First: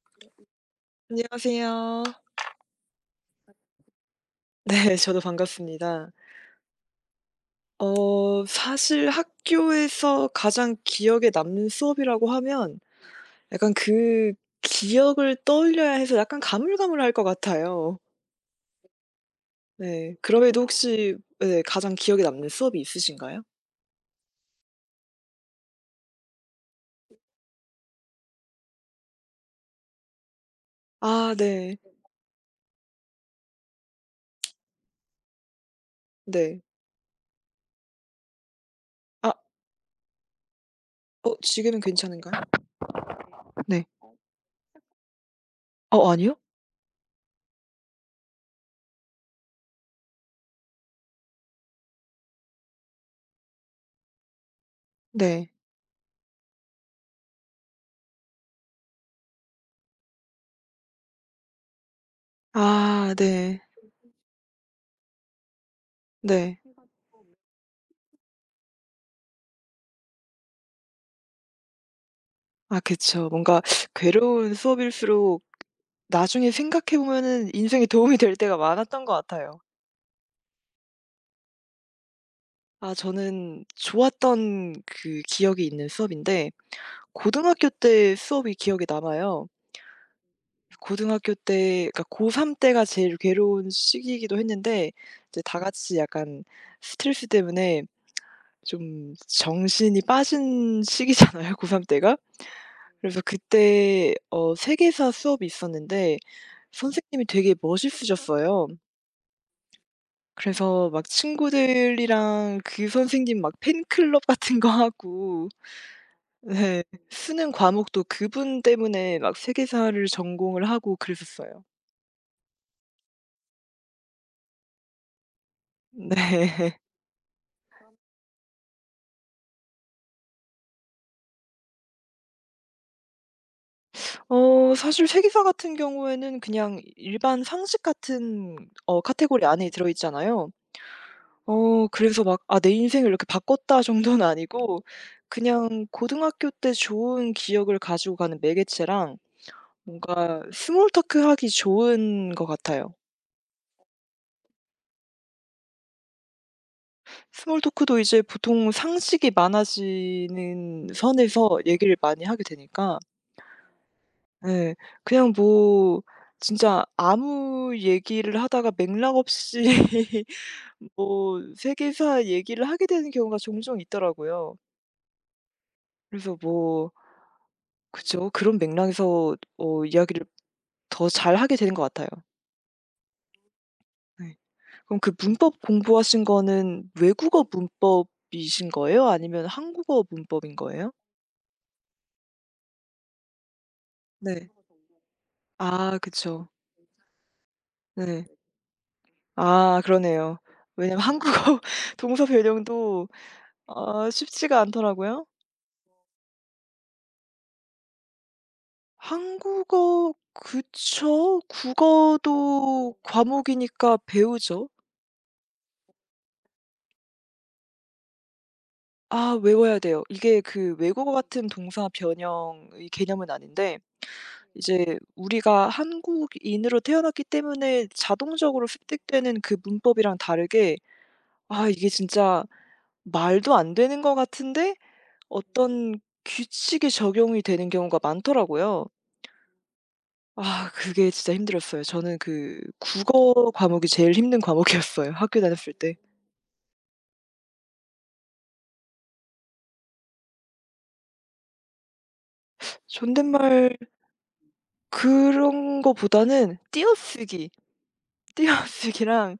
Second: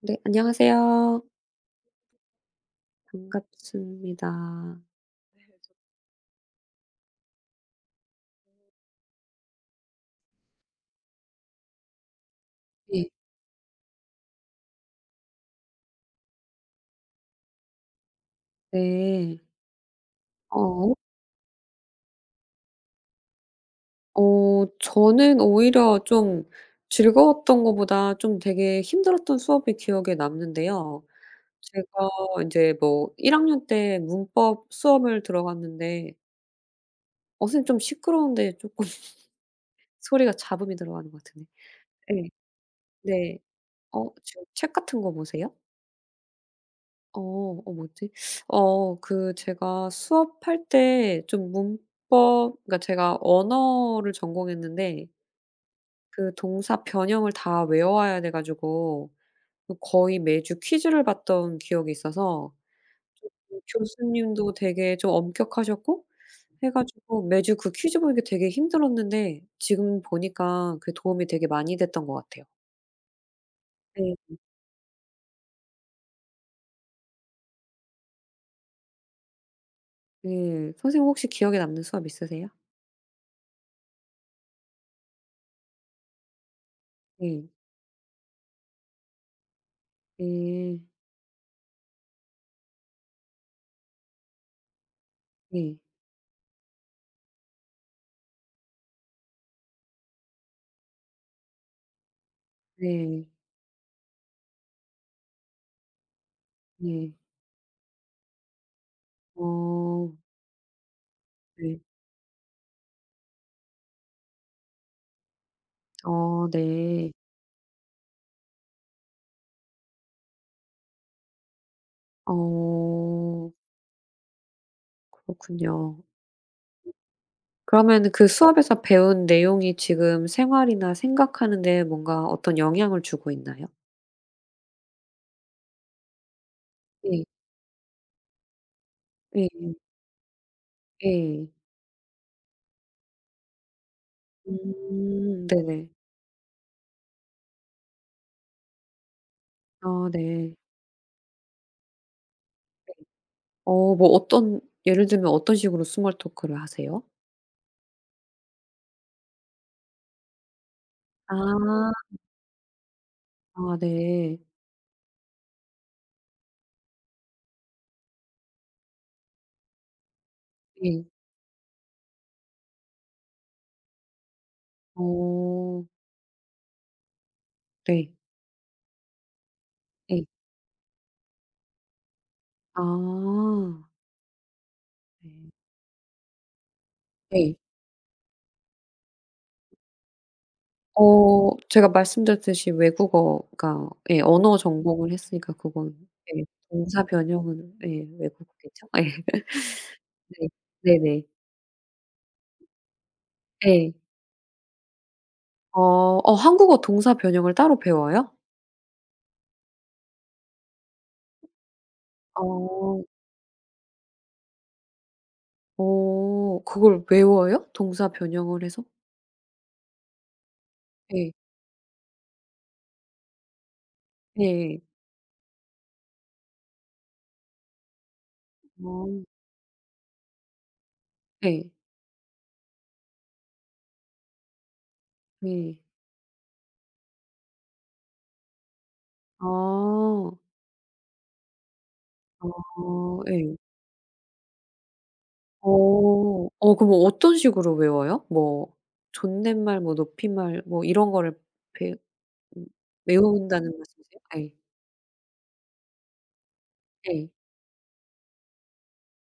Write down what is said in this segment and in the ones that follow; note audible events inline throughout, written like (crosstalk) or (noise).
네, 안녕하세요. 안녕하세요. 반갑습니다. 네, 저도 반갑습니다. 사실 학교에서 가장 기억에 남는 수업이라고 하면 네. 약간 기억을 떠올려야 해서 약간 가물가물할 것 같아요. 네. 네. 그럼에도 어, 혹시, 네, 가장 기억에 남는 수업이 있으신가요? 어 저는 오히려 좀 즐거웠던 것보다 좀 되게 힘들었던 수업이 기억에 남는데요. 아, 네. 제가 이제뭐 1 학년 때 문법 수업을 들어갔는데 네. 어 선생님 좀 시끄러운데 조금 (laughs) 아, 소리가 잡음이 들어가는 것 같은데. 지금은 네 괜찮은가요? 네. 네. 어 지금 책 같은 거 보세요? 아니요? 어. 어 뭐지? 어 그 제가 수업할 때 좀 문법, 그러니까 제가 언어를 전공했는데 네. 그 동사 변형을 다 외워야 돼 가지고 그 거의 매주 퀴즈를 봤던 기억이 있어서 아, 좀 네. 교수님도 되게 좀 엄격하셨고 네. 해 가지고 매주 그 퀴즈 보는 게 되게 힘들었는데 지금 보니까 그 도움이 되게 많이 됐던 것 같아요. 아, 그쵸. 뭔가 네. 괴로운 수업일수록 나중에 생각해 보면은 인생에 도움이 될 때가 많았던 것 같아요. 네. 선생님 혹시 기억에 남는 수업 있으세요? 아, 저는 좋았던 그 기억이 있는 수업인데 네. 고등학교 때 수업이 기억에 남아요. 네. 고등학교 때, 그러니까 고3 때가 제일 괴로운 시기이기도 했는데 이제 다 네. 같이 약간 스트레스 때문에 좀 정신이 빠진 시기잖아요, (laughs) 고3 때가. 그래서 네. 그때 세계사 수업이 있었는데 네. 선생님이 되게 멋있으셨어요. 어. 그래서 막 네. 친구들이랑 그 선생님 막 팬클럽 같은 거 하고 어 네. 네. 쓰는 과목도 그분 때문에 막 세계사를 전공을 하고 그랬었어요. 어. 그렇군요. 네. (laughs) 그러면 그 수업에서 배운 내용이 지금 생활이나 생각하는 데 뭔가 어떤 영향을 주고 있나요? 사실 세계사 같은 경우에는 그냥 예. 일반 상식 같은 카테고리 예. 안에 들어 있잖아요. 예. 그래서 막 '아, 내 인생을 이렇게 바꿨다.' 정도는 아니고 음. 그냥 네네. 고등학교 때 좋은 기억을 가지고 가는 매개체랑 아 뭔가 네. 스몰 토크하기 좋은 것 같아요. 어 뭐 어떤, 예를 들면 어떤 식으로 스몰 토크를 하세요? 스몰 토크도 이제 보통 상식이 많아지는 선에서 얘기를 아. 많이 하게 되니까 아 네. 예. 그냥 뭐 진짜 아무 얘기를 하다가 맥락 없이 (laughs) 예. 뭐 세계사 얘기를 하게 되는 경우가 종종 있더라고요. 어. 그래서 뭐 그 네. 죠 그런 맥락에서 예. 이야기를 더 잘하게 되는 것 같아요. 아. 네. 그럼 그 네. 문법 공부하신 거는 외국어 예. 문법이신 거예요? 아니면 한국어 문법인 거예요? 어 제가 말씀드렸듯이 외국어가, 예 네. 언어 전공을 했으니까 그건, 아, 예 그쵸. 동사 변형은 예 네. 외국어겠죠? 예. 아, (laughs) 그러네요. 네. 왜냐면 네네. 한국어 (laughs) 동사 변형도 예. 쉽지가 않더라고요. 어 어 한국어 동사 변형을 따로 배워요? 한국어, 그쵸. 국어도 어. 과목이니까 배우죠. 어 그걸 외워요? 동사 변형을 해서? 아, 외워야 돼요. 이게 그 외국어 예. 같은 동사 변형의 개념은 아닌데 예예. 이제 우리가 한국인으로 태어났기 때문에 자동적으로 어. 습득되는 그 문법이랑 다르게, 예. 이게 진짜 말도 안 되는 것 같은데 예. 어떤 규칙이 적용이 되는 경우가 많더라고요. 아. 아, 그게 진짜 힘들었어요. 저는 그 어 국어 예. 과목이 제일 힘든 과목이었어요, (laughs) 학교 다녔을 때. 어. 어 그럼 어떤 식으로 외워요? 뭐 존댓말 뭐 높임말 뭐 이런 거를 배, 음, 외운다는 존댓말 말씀이세요? 예. 그런 거보다는 예. 띄어쓰기랑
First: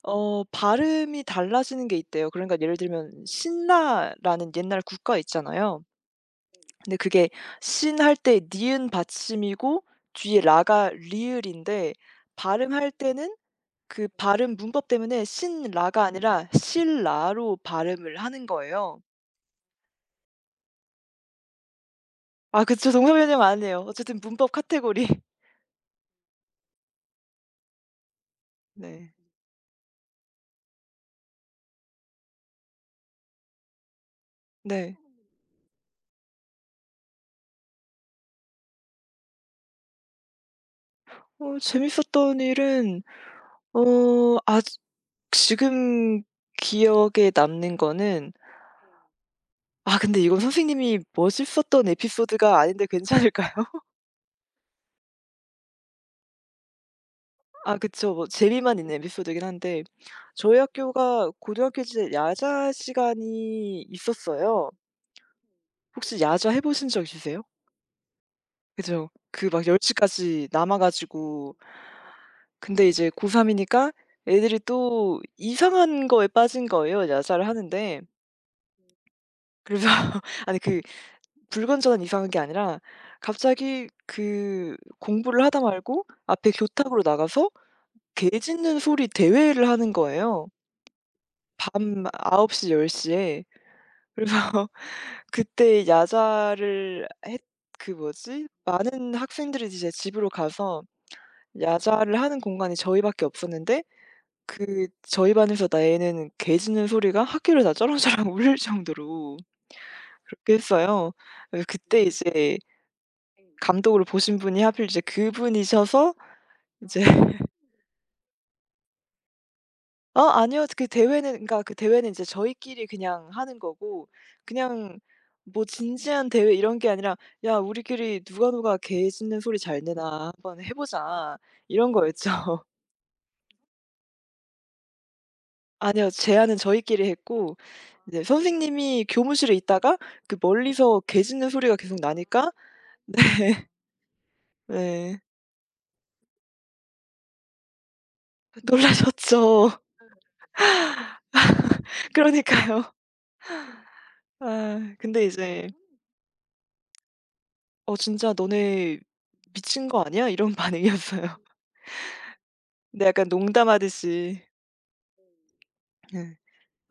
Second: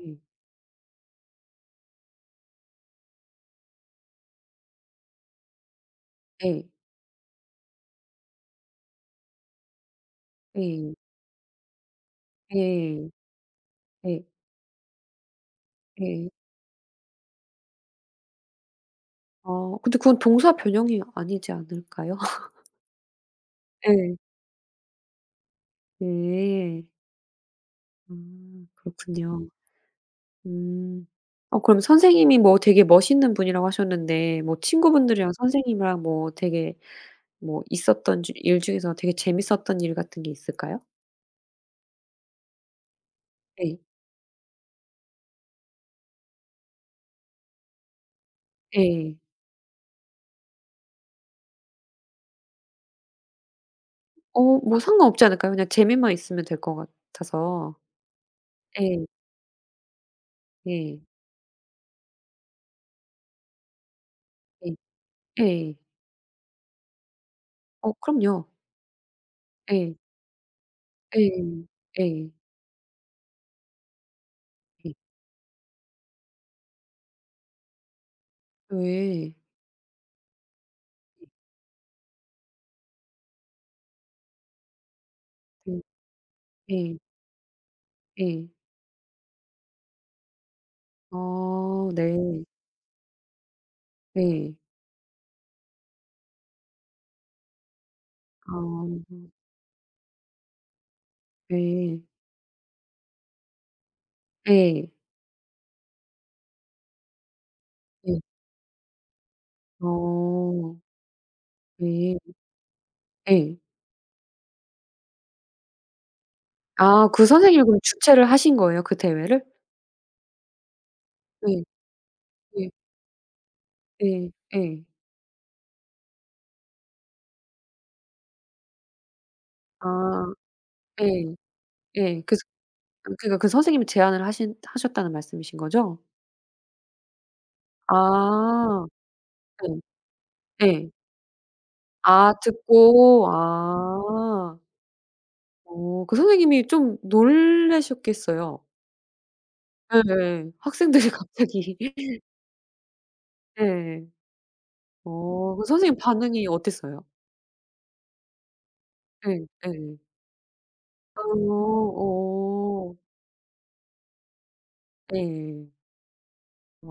예. 발음이 달라지는 게 있대요. 그러니까 예를 들면 신라라는 옛날 국가 있잖아요. 예. 근데 그게, 신 할 때 니은 받침이고 뒤에 라가 예. 리을인데, 발음할 예. 때는 그 예. 발음 문법 때문에 신라가 예. 아니라 실라로 발음을 하는 거예요. 아 근데 그건 동사 변형이 아니지 않을까요? (laughs) 아, 그쵸. 동서변형 안 해요. 예. 어쨌든 문법 카테고리. (laughs) 예. 아 네. 그렇군요. 음. 어 그럼 선생님이 뭐 되게 멋있는 분이라고 하셨는데 뭐 네. 친구분들이랑 선생님이랑 뭐 되게, 뭐 있었던 주 일 중에서 되게 재밌었던 일 같은 게 있을까요? 재밌었던 일은 예. 어 아주 지금 기억에 남는 거는, 예. 아 근데 이건 선생님이 멋있었던 에피소드가 아닌데 괜찮을까요? (laughs) 어 뭐 상관없지 않을까요? 그냥 재미만 있으면 될 것 같아서. 아, 그쵸. 뭐 재미만 있는 예. 에피소드긴 한데, 저희 예. 학교가 고등학교 시절 야자 시간이 있었어요. 예. 예. 혹시 야자 해 보신 적 있으세요? 어 그럼요. 그죠. 그 막 10 예. 시까지 남아 예. 가지고, 예. 근데 이제 고3 이니까 애들이 예. 또 이상한 거에 빠진 거예요, 야자를 하는데. 예. 그래서 (laughs) 아니, 불건전한 이상한 게 아니라 갑자기 그 공부를 하다 네. 말고 앞에 예. 교탁으로 나가서 개 예. 짖는 소리 대회를 하는 거예요. 아 밤9 네. 홉시1 0 에. 그래서 네. (laughs) 그때 야자를 했 그 뭐지? 아 많은 학생들이 이제 집으로 가서 네. 야자를 하는 공간이 저희밖에 없었는데 그 예. 저희 반에서 나 애는 개 짖는 소리가 학교를 다 예. 쩌렁쩌렁 (laughs) 울릴 정도로 그렇게 어 했어요. 그래서 그때 네. 이제 예. 감독으로 보신 분이 하필 이제 그분이셔서, 이제 아 그 (laughs) 선생님이 그럼 주최를 하신 거예요, 그 대회를? "어, 아니요. 그 대회는." 예. 그러니까 그 대회는 이제 예. 저희끼리 그냥 하는 거고, 예. 예. 그냥 뭐 진지한 대회 이런 게 아니라 "야, 우리끼리 누가 누가 개 짖는 소리 잘 아 내나 한번 해 예. 보자." 이런 예. 거였죠. 그래서 (laughs) 그러니까 그 선생님이 제안을 하신, 하셨다는 말씀이신 거죠? 아니요. 제안은 저희끼리 했고 네. 아. 선생님이 교무실에 있다가 네. 그 예. 멀리서 개 짖는 소리가 계속 아 나니까 네. 듣고 (laughs) 아. 네. 어 그 선생님이 좀 놀라셨겠어요. 놀라셨죠. 예예. 학생들이 (laughs) 갑자기 그러니까요. 예. 아 근데 어 그 이제 선생님 반응이 어땠어요? "어, 진짜 너네 예. 미친 예. 거 아니야?" 이런 (laughs) 반응이었어요. 어. 어. 네, 약간 농담하듯이. 예. 네.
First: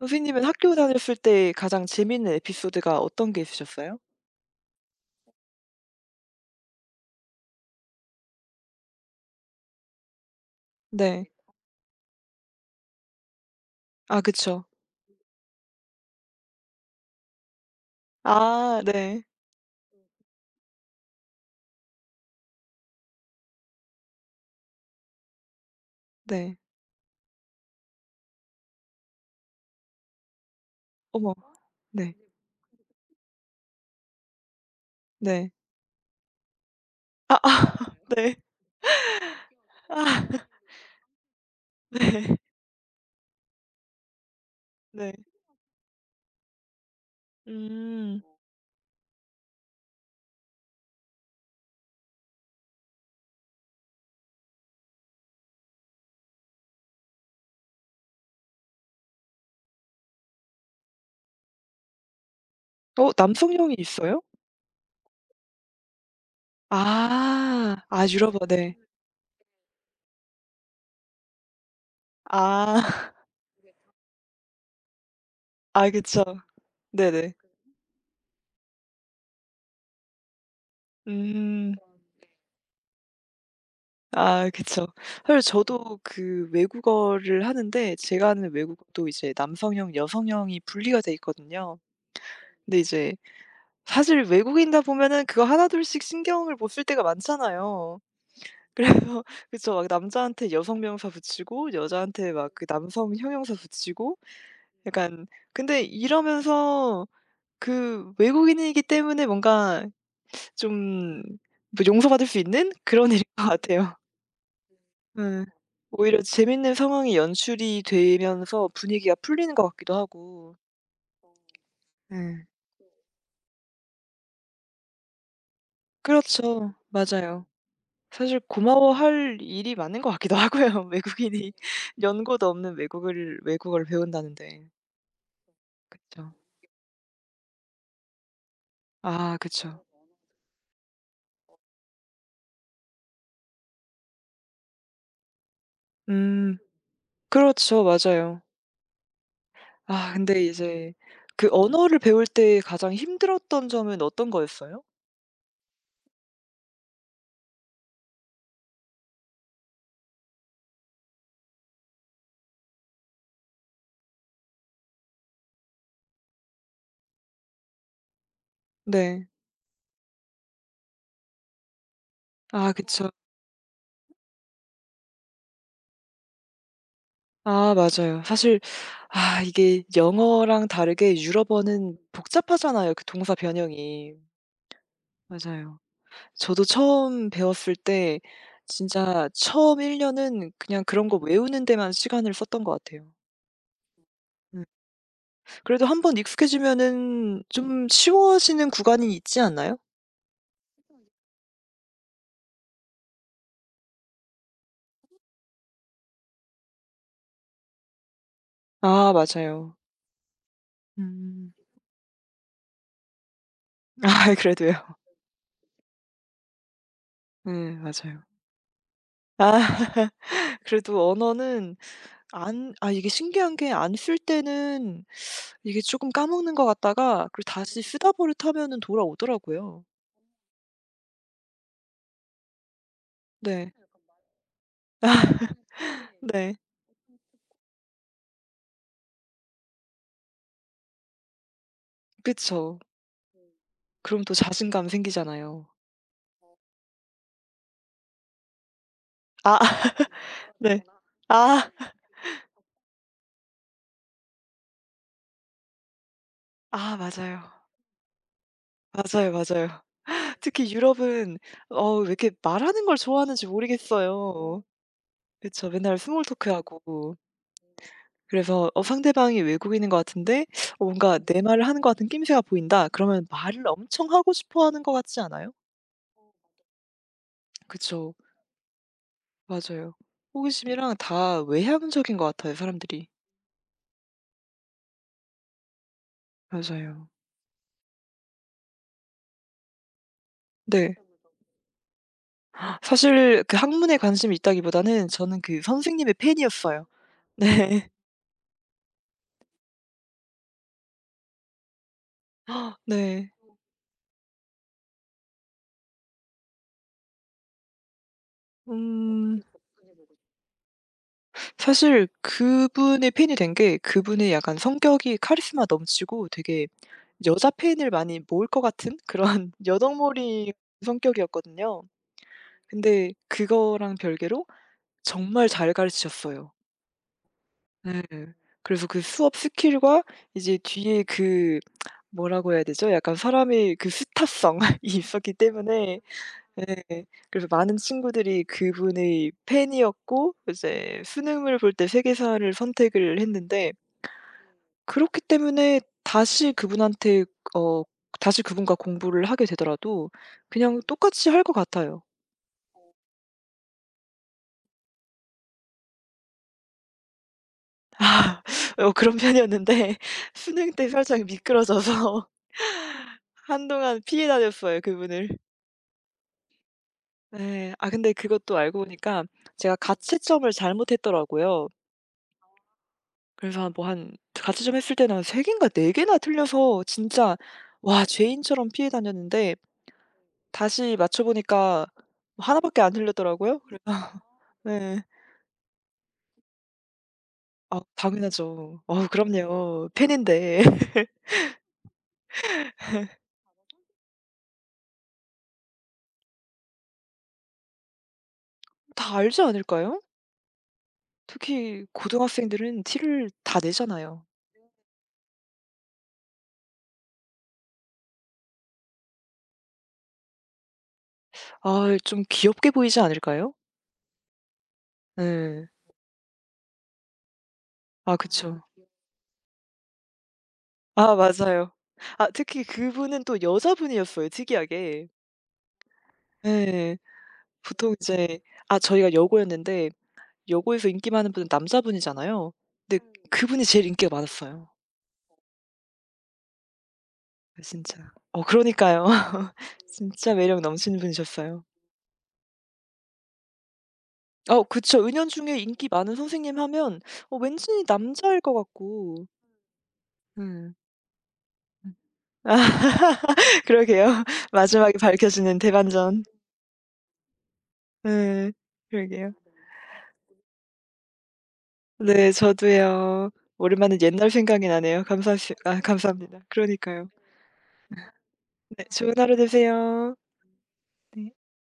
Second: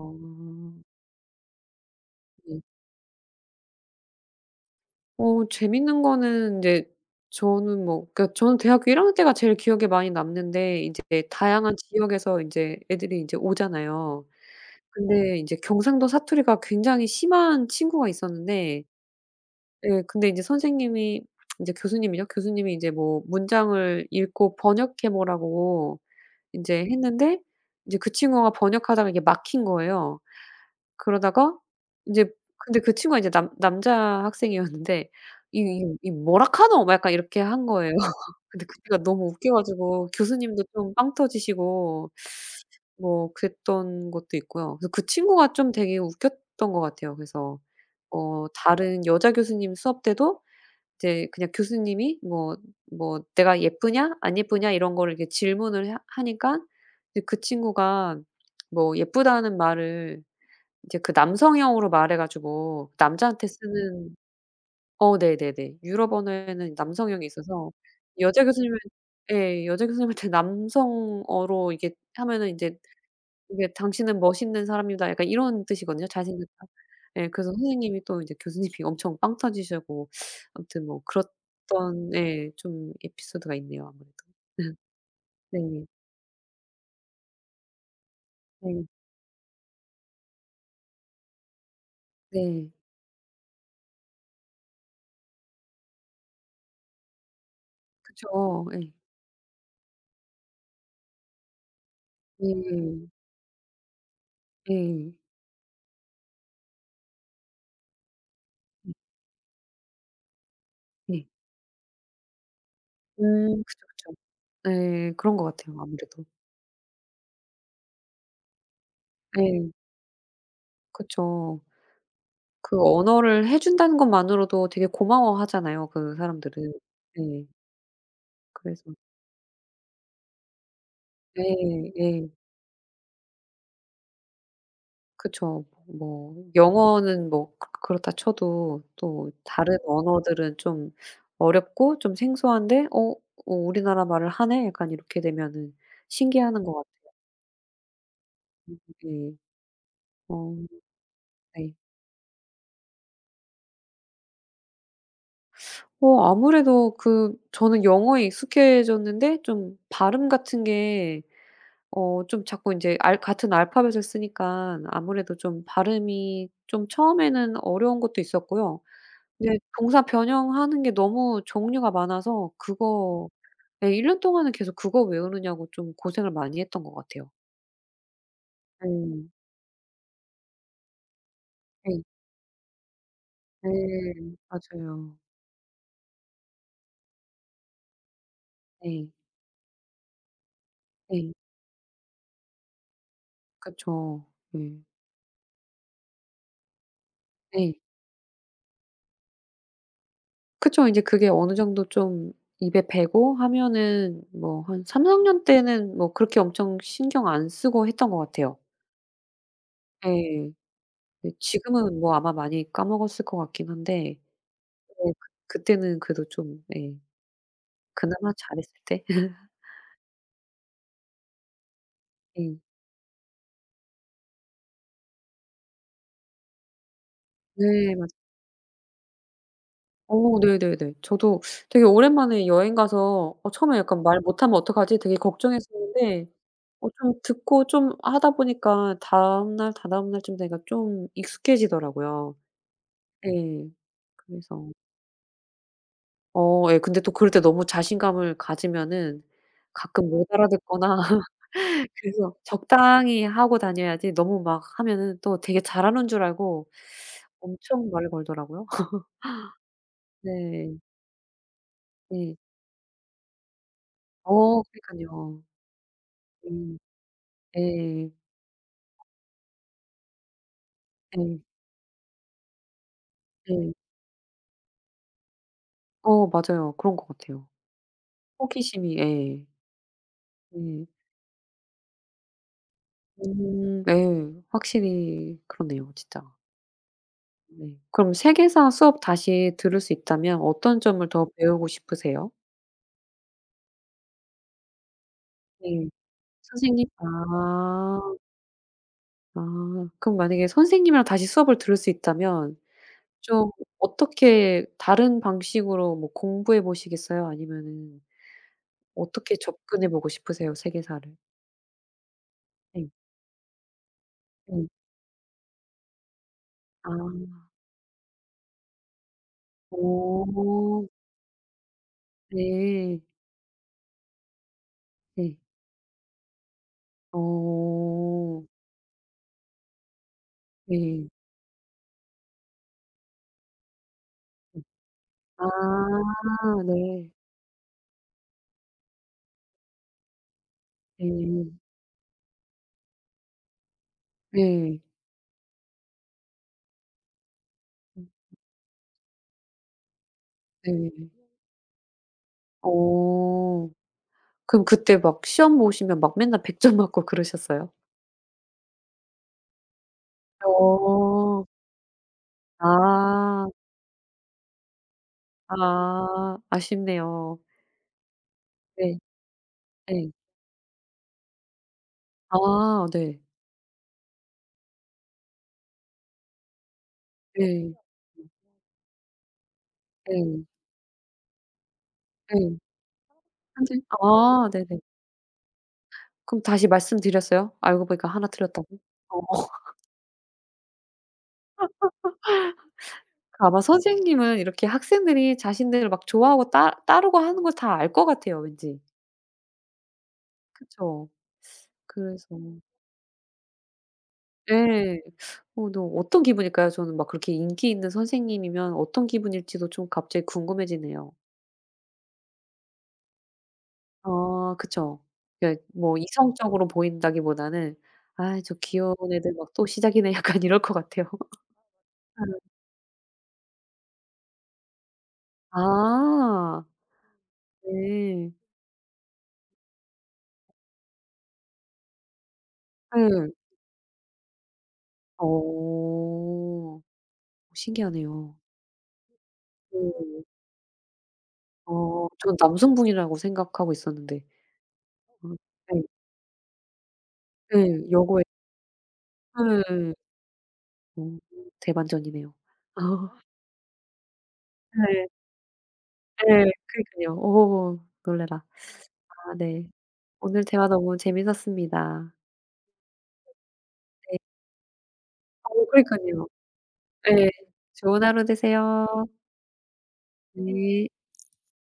선생님은 학교 다녔을 때 가장 재미있는 네. 에피소드가 어떤 게 있으셨어요? 어 재밌는 거는 인제, 저는 뭐, 그러니까 저는 대학교 1 학년 때가 제일 기억에 많이 남는데 인제 네. 다양한 지역에서 인제 애들이 인제 아, 오잖아요. 그쵸. 근데 인제 경상도 사투리가 굉장히 심한 친구가 아, 있었는데 네. 예. 근데 이제 선생님이, 이제 교수님이죠. 교수님이 이제 뭐 문장을 읽고 번역해 보라고 네. 인제 했는데 이제 그 친구가 번역하다가 이게 막힌 거예요. 어머. 그러다가 네. 인제, 근데 그 친구가 이제 남 남자 학생이었는데 네. "이 이 이 뭐라 카노?" 막 약간 이렇게 아아 한 거예요. (laughs) 네. (laughs) 근데 그때가 너무 웃겨 가지고 아, 교수님도 좀 빵 터지시고 네. 뭐 그랬던 것도 있고요. 그래서 그 네. 친구가 좀 되게 웃겼던 것 같아요. 그래서 음. 어 다른 여자 교수님 수업 때도 이제 그냥 교수님이 뭐 뭐 "내가 예쁘냐? 안 예쁘냐?" 이런 거를 이렇게 질문을 하 하니까 이제 그 친구가 뭐 예쁘다는 말을 이제 그 남성형으로 말해 가지고, 남자한테 남성형이 쓰는, 있어요? 어 네네네. 유럽 언어에는 남성형이 있어서 아. 아, 여자 유럽어, 네. 교수님은, 예 여자 교수님한테 남성어로 이게 하면은 이제 아. (laughs) 이게 "당신은 멋있는 사람이다." 약간 이런 아, 뜻이거든요. 그쵸. 잘생겼다. 예 네네. 그래서 선생님이 또 이제 교수님이 엄청 빵 터지시고 아무튼 뭐 음. 그랬던, 예 좀 에피소드가 있네요 아무래도. 아, 음, 그쵸. 사실 네. 저도 그 외국어를 하는데 제가 하는 네. 외국어도 이제 남성형, 여성형이 분리가 돼 있거든요. 네. 근데 이제 사실 외국인이다 보면은 그거 하나둘씩 신경을 못 쓸 때가 많잖아요. 그쵸. 예. (laughs) 그래서, 그쵸, 막 남자한테 여성 명사 붙이고 여자한테 막 그 남성 예. 형용사 붙이고 예. 약간, 근데 이러면서 그 외국인이기 때문에 뭔가 좀 예. 뭐 용서받을 수 있는 그런 (laughs) 일인 것 그쵸, 같아요. 그쵸. 예. 그런 것 예. 같아요 오히려 아무래도. 재밌는 상황이 연출이 되면서 분위기가 풀리는 것 예. 같기도 하고. 그쵸. 예. 그 언어를 해 준다는 것만으로도 되게 고마워하잖아요 그 사람들은. 그렇죠, 예. 맞아요. 사실 그래서 고마워할 일이 많은 것 같기도 (laughs) 하고요. 외국인이 예. 예. 연고도 없는 외국을 외국어를 배운다는데. 그쵸. 그쵸. 뭐 영어는 뭐 그 그렇다 쳐도 또 아, 다른 그쵸. 언어들은 좀 어렵고 좀 생소한데 '어 어 우리나라 말을 하네.' 약간 이렇게 되면은 신기하 음. 는 것 그렇죠, 맞아요. 같은데, 아 근데 어 이제, 그 네. 언어를 배울 때 가장 힘들었던 점은 어떤 거였어요? 어 아무래도 그 저는 영어에 익숙해졌는데 좀 발음 같은 게 어 좀 자꾸 이제 알 같은 알파벳을 쓰니까 아무래도 좀 발음이 좀 처음에는 어려운 것도 있었고요. 네. 네. 동사 변형하는 게 너무 종류가 많아서 아, 그쵸. 그거 예 1 년 동안은 계속 그거 외우느냐고 좀 고생을 많이 했던 것 같아요. 아, 맞아요. 사실 네. 이게 영어랑 다르게 유럽어는 네. 복잡하잖아요, 그 동사 네. 변형이. 맞아요. 맞아요. 저도 처음 배웠을 때 네. 진짜 처음 1 년은 그냥 그런 거 네. 외우는 데만 시간을 썼던 것 같아요. 그쵸. 음. 네. 그래도 한 번 익숙해지면은 네. 좀 쉬워지는 구간이 있지 않나요? 그쵸. 인제 그게 어느 정도 좀 입에 배고 하면은 뭐 한 3~4년 때는 뭐 그렇게 엄청 신경 안 쓰고 했던 것 같아요. 아, 맞아요. 예. 네 음. 지금은 뭐 아마 많이 까먹었을 것 같긴 (laughs) 한데 아, 그래도요. 네 그 그때는 그래도 좀 예 네, 맞아요. 그나마 잘했을 때? 아 그래도 언어는, 네. 안 아 이게 신기한 게 안 쓸 때는 이게 쪼끔 까먹는 것 같다가 그리고 다시 네 맞아요. 쓰다보를 타면은 돌아오더라고요. 어 네네네. 저도 되게 오랜만에 여행 가서 어 네. 처음에 약간 말 못하면 어떡하지 되게 걱정했었는데 네. 어 좀 듣고 좀 하다 보니까 다음날 다다음 날쯤 되니까 좀 익숙해지더라고요. 그쵸. 예. 그럼 또 그래서 자신감 생기잖아요. 어 예 근데 또 그럴 때 너무 자신감을 가지면은 아 가끔 못 (laughs) 네. 알아듣거나 아. (laughs) 그래서 적당히 하고 다녀야지, 너무 막 하면은 또 되게 잘하는 줄 알고 아, 맞아요. 엄청 말을 걸더라고요. (laughs) 맞아요, 맞아요. 특히 네. 유럽은 왜 이렇게 네. 말하는 걸 좋아하는지 어 모르겠어요. 그니깐요. 그쵸. 맨날 스몰 예. 토크하고. 예. 그래서, 상대방이 외국인인 것 같은데, 뭔가 예. 내 말을 하는 것 같은 낌새가 보인다, 그러면 말을 예. 엄청 하고 싶어 하는 것 같지 않아요? 어 맞아요. 그런 것 같아요. 그쵸. 호기심이 예. 맞아요. 예. 호기심이랑 다 외향적인 것 같아요, 사람들이. 예. 확실히 그러네요 진짜. 맞아요. 네. 그럼 세계사 수업 다시 들을 수 있다면 어떤 네. 점을 더 배우고 싶으세요? 사실 그 학문에 관심이 있다기보다는 저는 그 네. 선생님의 선생님 팬이었어요. 아. 네. 아. 그럼 만약에 선생님이랑 다시 수업을 들을 수 있다면 (laughs) 네. 좀 어떻게 다른 방식으로 뭐 공부해 보시겠어요? 아니면은 어떻게 음. 접근해 보고 싶으세요 세계사를? 사실 네. 그분의 팬이 된 게 그분의 약간 네. 성격이 카리스마 넘치고 되게 아. 여자 팬을 많이 모을 것 같은 그런 (laughs) 여덕머리 어 성격이었거든요. 네. 근데 그거랑 별개로 네. 정말 잘 가르치셨어요. 네. 어. 그래서 그 수업 스킬과 이제 뒤에 네. 그, 뭐라고 해야 되죠? 약간 사람의 그 스타성이 네. (laughs) 있었기 아 때문에 네, 네. 그래서 많은 친구들이 그분의 팬이었고 이제 네. 수능을 볼 때 세계사를 선택을 했는데, 네. 그렇기 때문에 다시 그분한테 어 음 다시 그분과 공부를 하게 되더라도 그냥 네. 똑같이 할 것 같아요. 어. 그럼 그때 막 시험 보시면 막 맨날 100 점 맞고 그러셨어요? 아 (laughs) 그런 편이었는데 (laughs) 수능 때 살짝 어. 미끄러져서 아. (laughs) 한동안 피해 다녔어요, 그분을. 아. 아쉽네요. 네. 아 근데 그것도 알고 네. 보니까 제가 네. 가채점을 잘못했더라고요. 아 네. 그래서 한 가채점 했을 때는 한 3 개인가 4 개나 틀려서 진짜 네. 와, 죄인처럼 피해 다녔는데 네. 다시 맞춰 보니까 하 네. 나 밖에 안 틀렸더라고요. 한지 그래서 (laughs) 아 네네. 네. 그럼 다시 말씀드렸어요? 아, 알고 보니까 하나 틀렸다고? 당연하죠. 어, 어. 그럼요. 팬인데. (laughs) 아마 선생님은 이렇게 학생들이 자신들을 막 좋아하고 따 따르고 하는 걸 다 알 것 같아요 왠지. 다 알지 않을까요? 그쵸. 특히 그래서 고등학생들은 티를 다 내잖아요. 예. 어 너 어떤 기분일까요? 저는 막 그렇게 인기 있는 선생님이면 어떤 기분일지도 좀 갑자기 궁금해지네요. 아, 좀 귀엽게 보이지 않을까요? 아 그쵸. 그러니까 네. 뭐 이성적으로 보인다기보다는 아, '아 저 그쵸. 귀여운 애들 막 또 시작이네.' (laughs) 약간 이럴 것 같아요. 아, 맞아요. 아, (laughs) 특히 그분은 또 여자분이었어요, 특이하게. 아. 예. 보통 네. 이제, 아, 저희가 여고였는데, 여고에서 인기 많은 분은 남자분이잖아요. 근데 예. 그분이 제일 인기가 많았어요. 어. 아, 진짜. 신기하네요. 그러니까요. (laughs) 네. 진짜 매력 넘치는 분이셨어요. 어 전 남성분이라고 생각하고 있었는데. 그쵸. 어 은연중에 네. 인기 많은 선생님 하면 왠지 예. 여고에 남자일 것 같고. 예. 음. 어 (laughs) 음. 대반전이네요. 아, (laughs) 아 그러게요. (laughs) 마지막에 네. 밝혀지는 대반전. 예. 그니깐요. 어 놀래라. 예. 그러게요. 아 네. 오늘 대화 너무 재밌었습니다. 네, 저도요. 오랜만에 네. 옛날 생각이 나네요. 어 그러니깐요. 감사합니다. 그러니까요. 예. 좋은 하루 네, 되세요. 좋은 하루 되세요. 네. 네.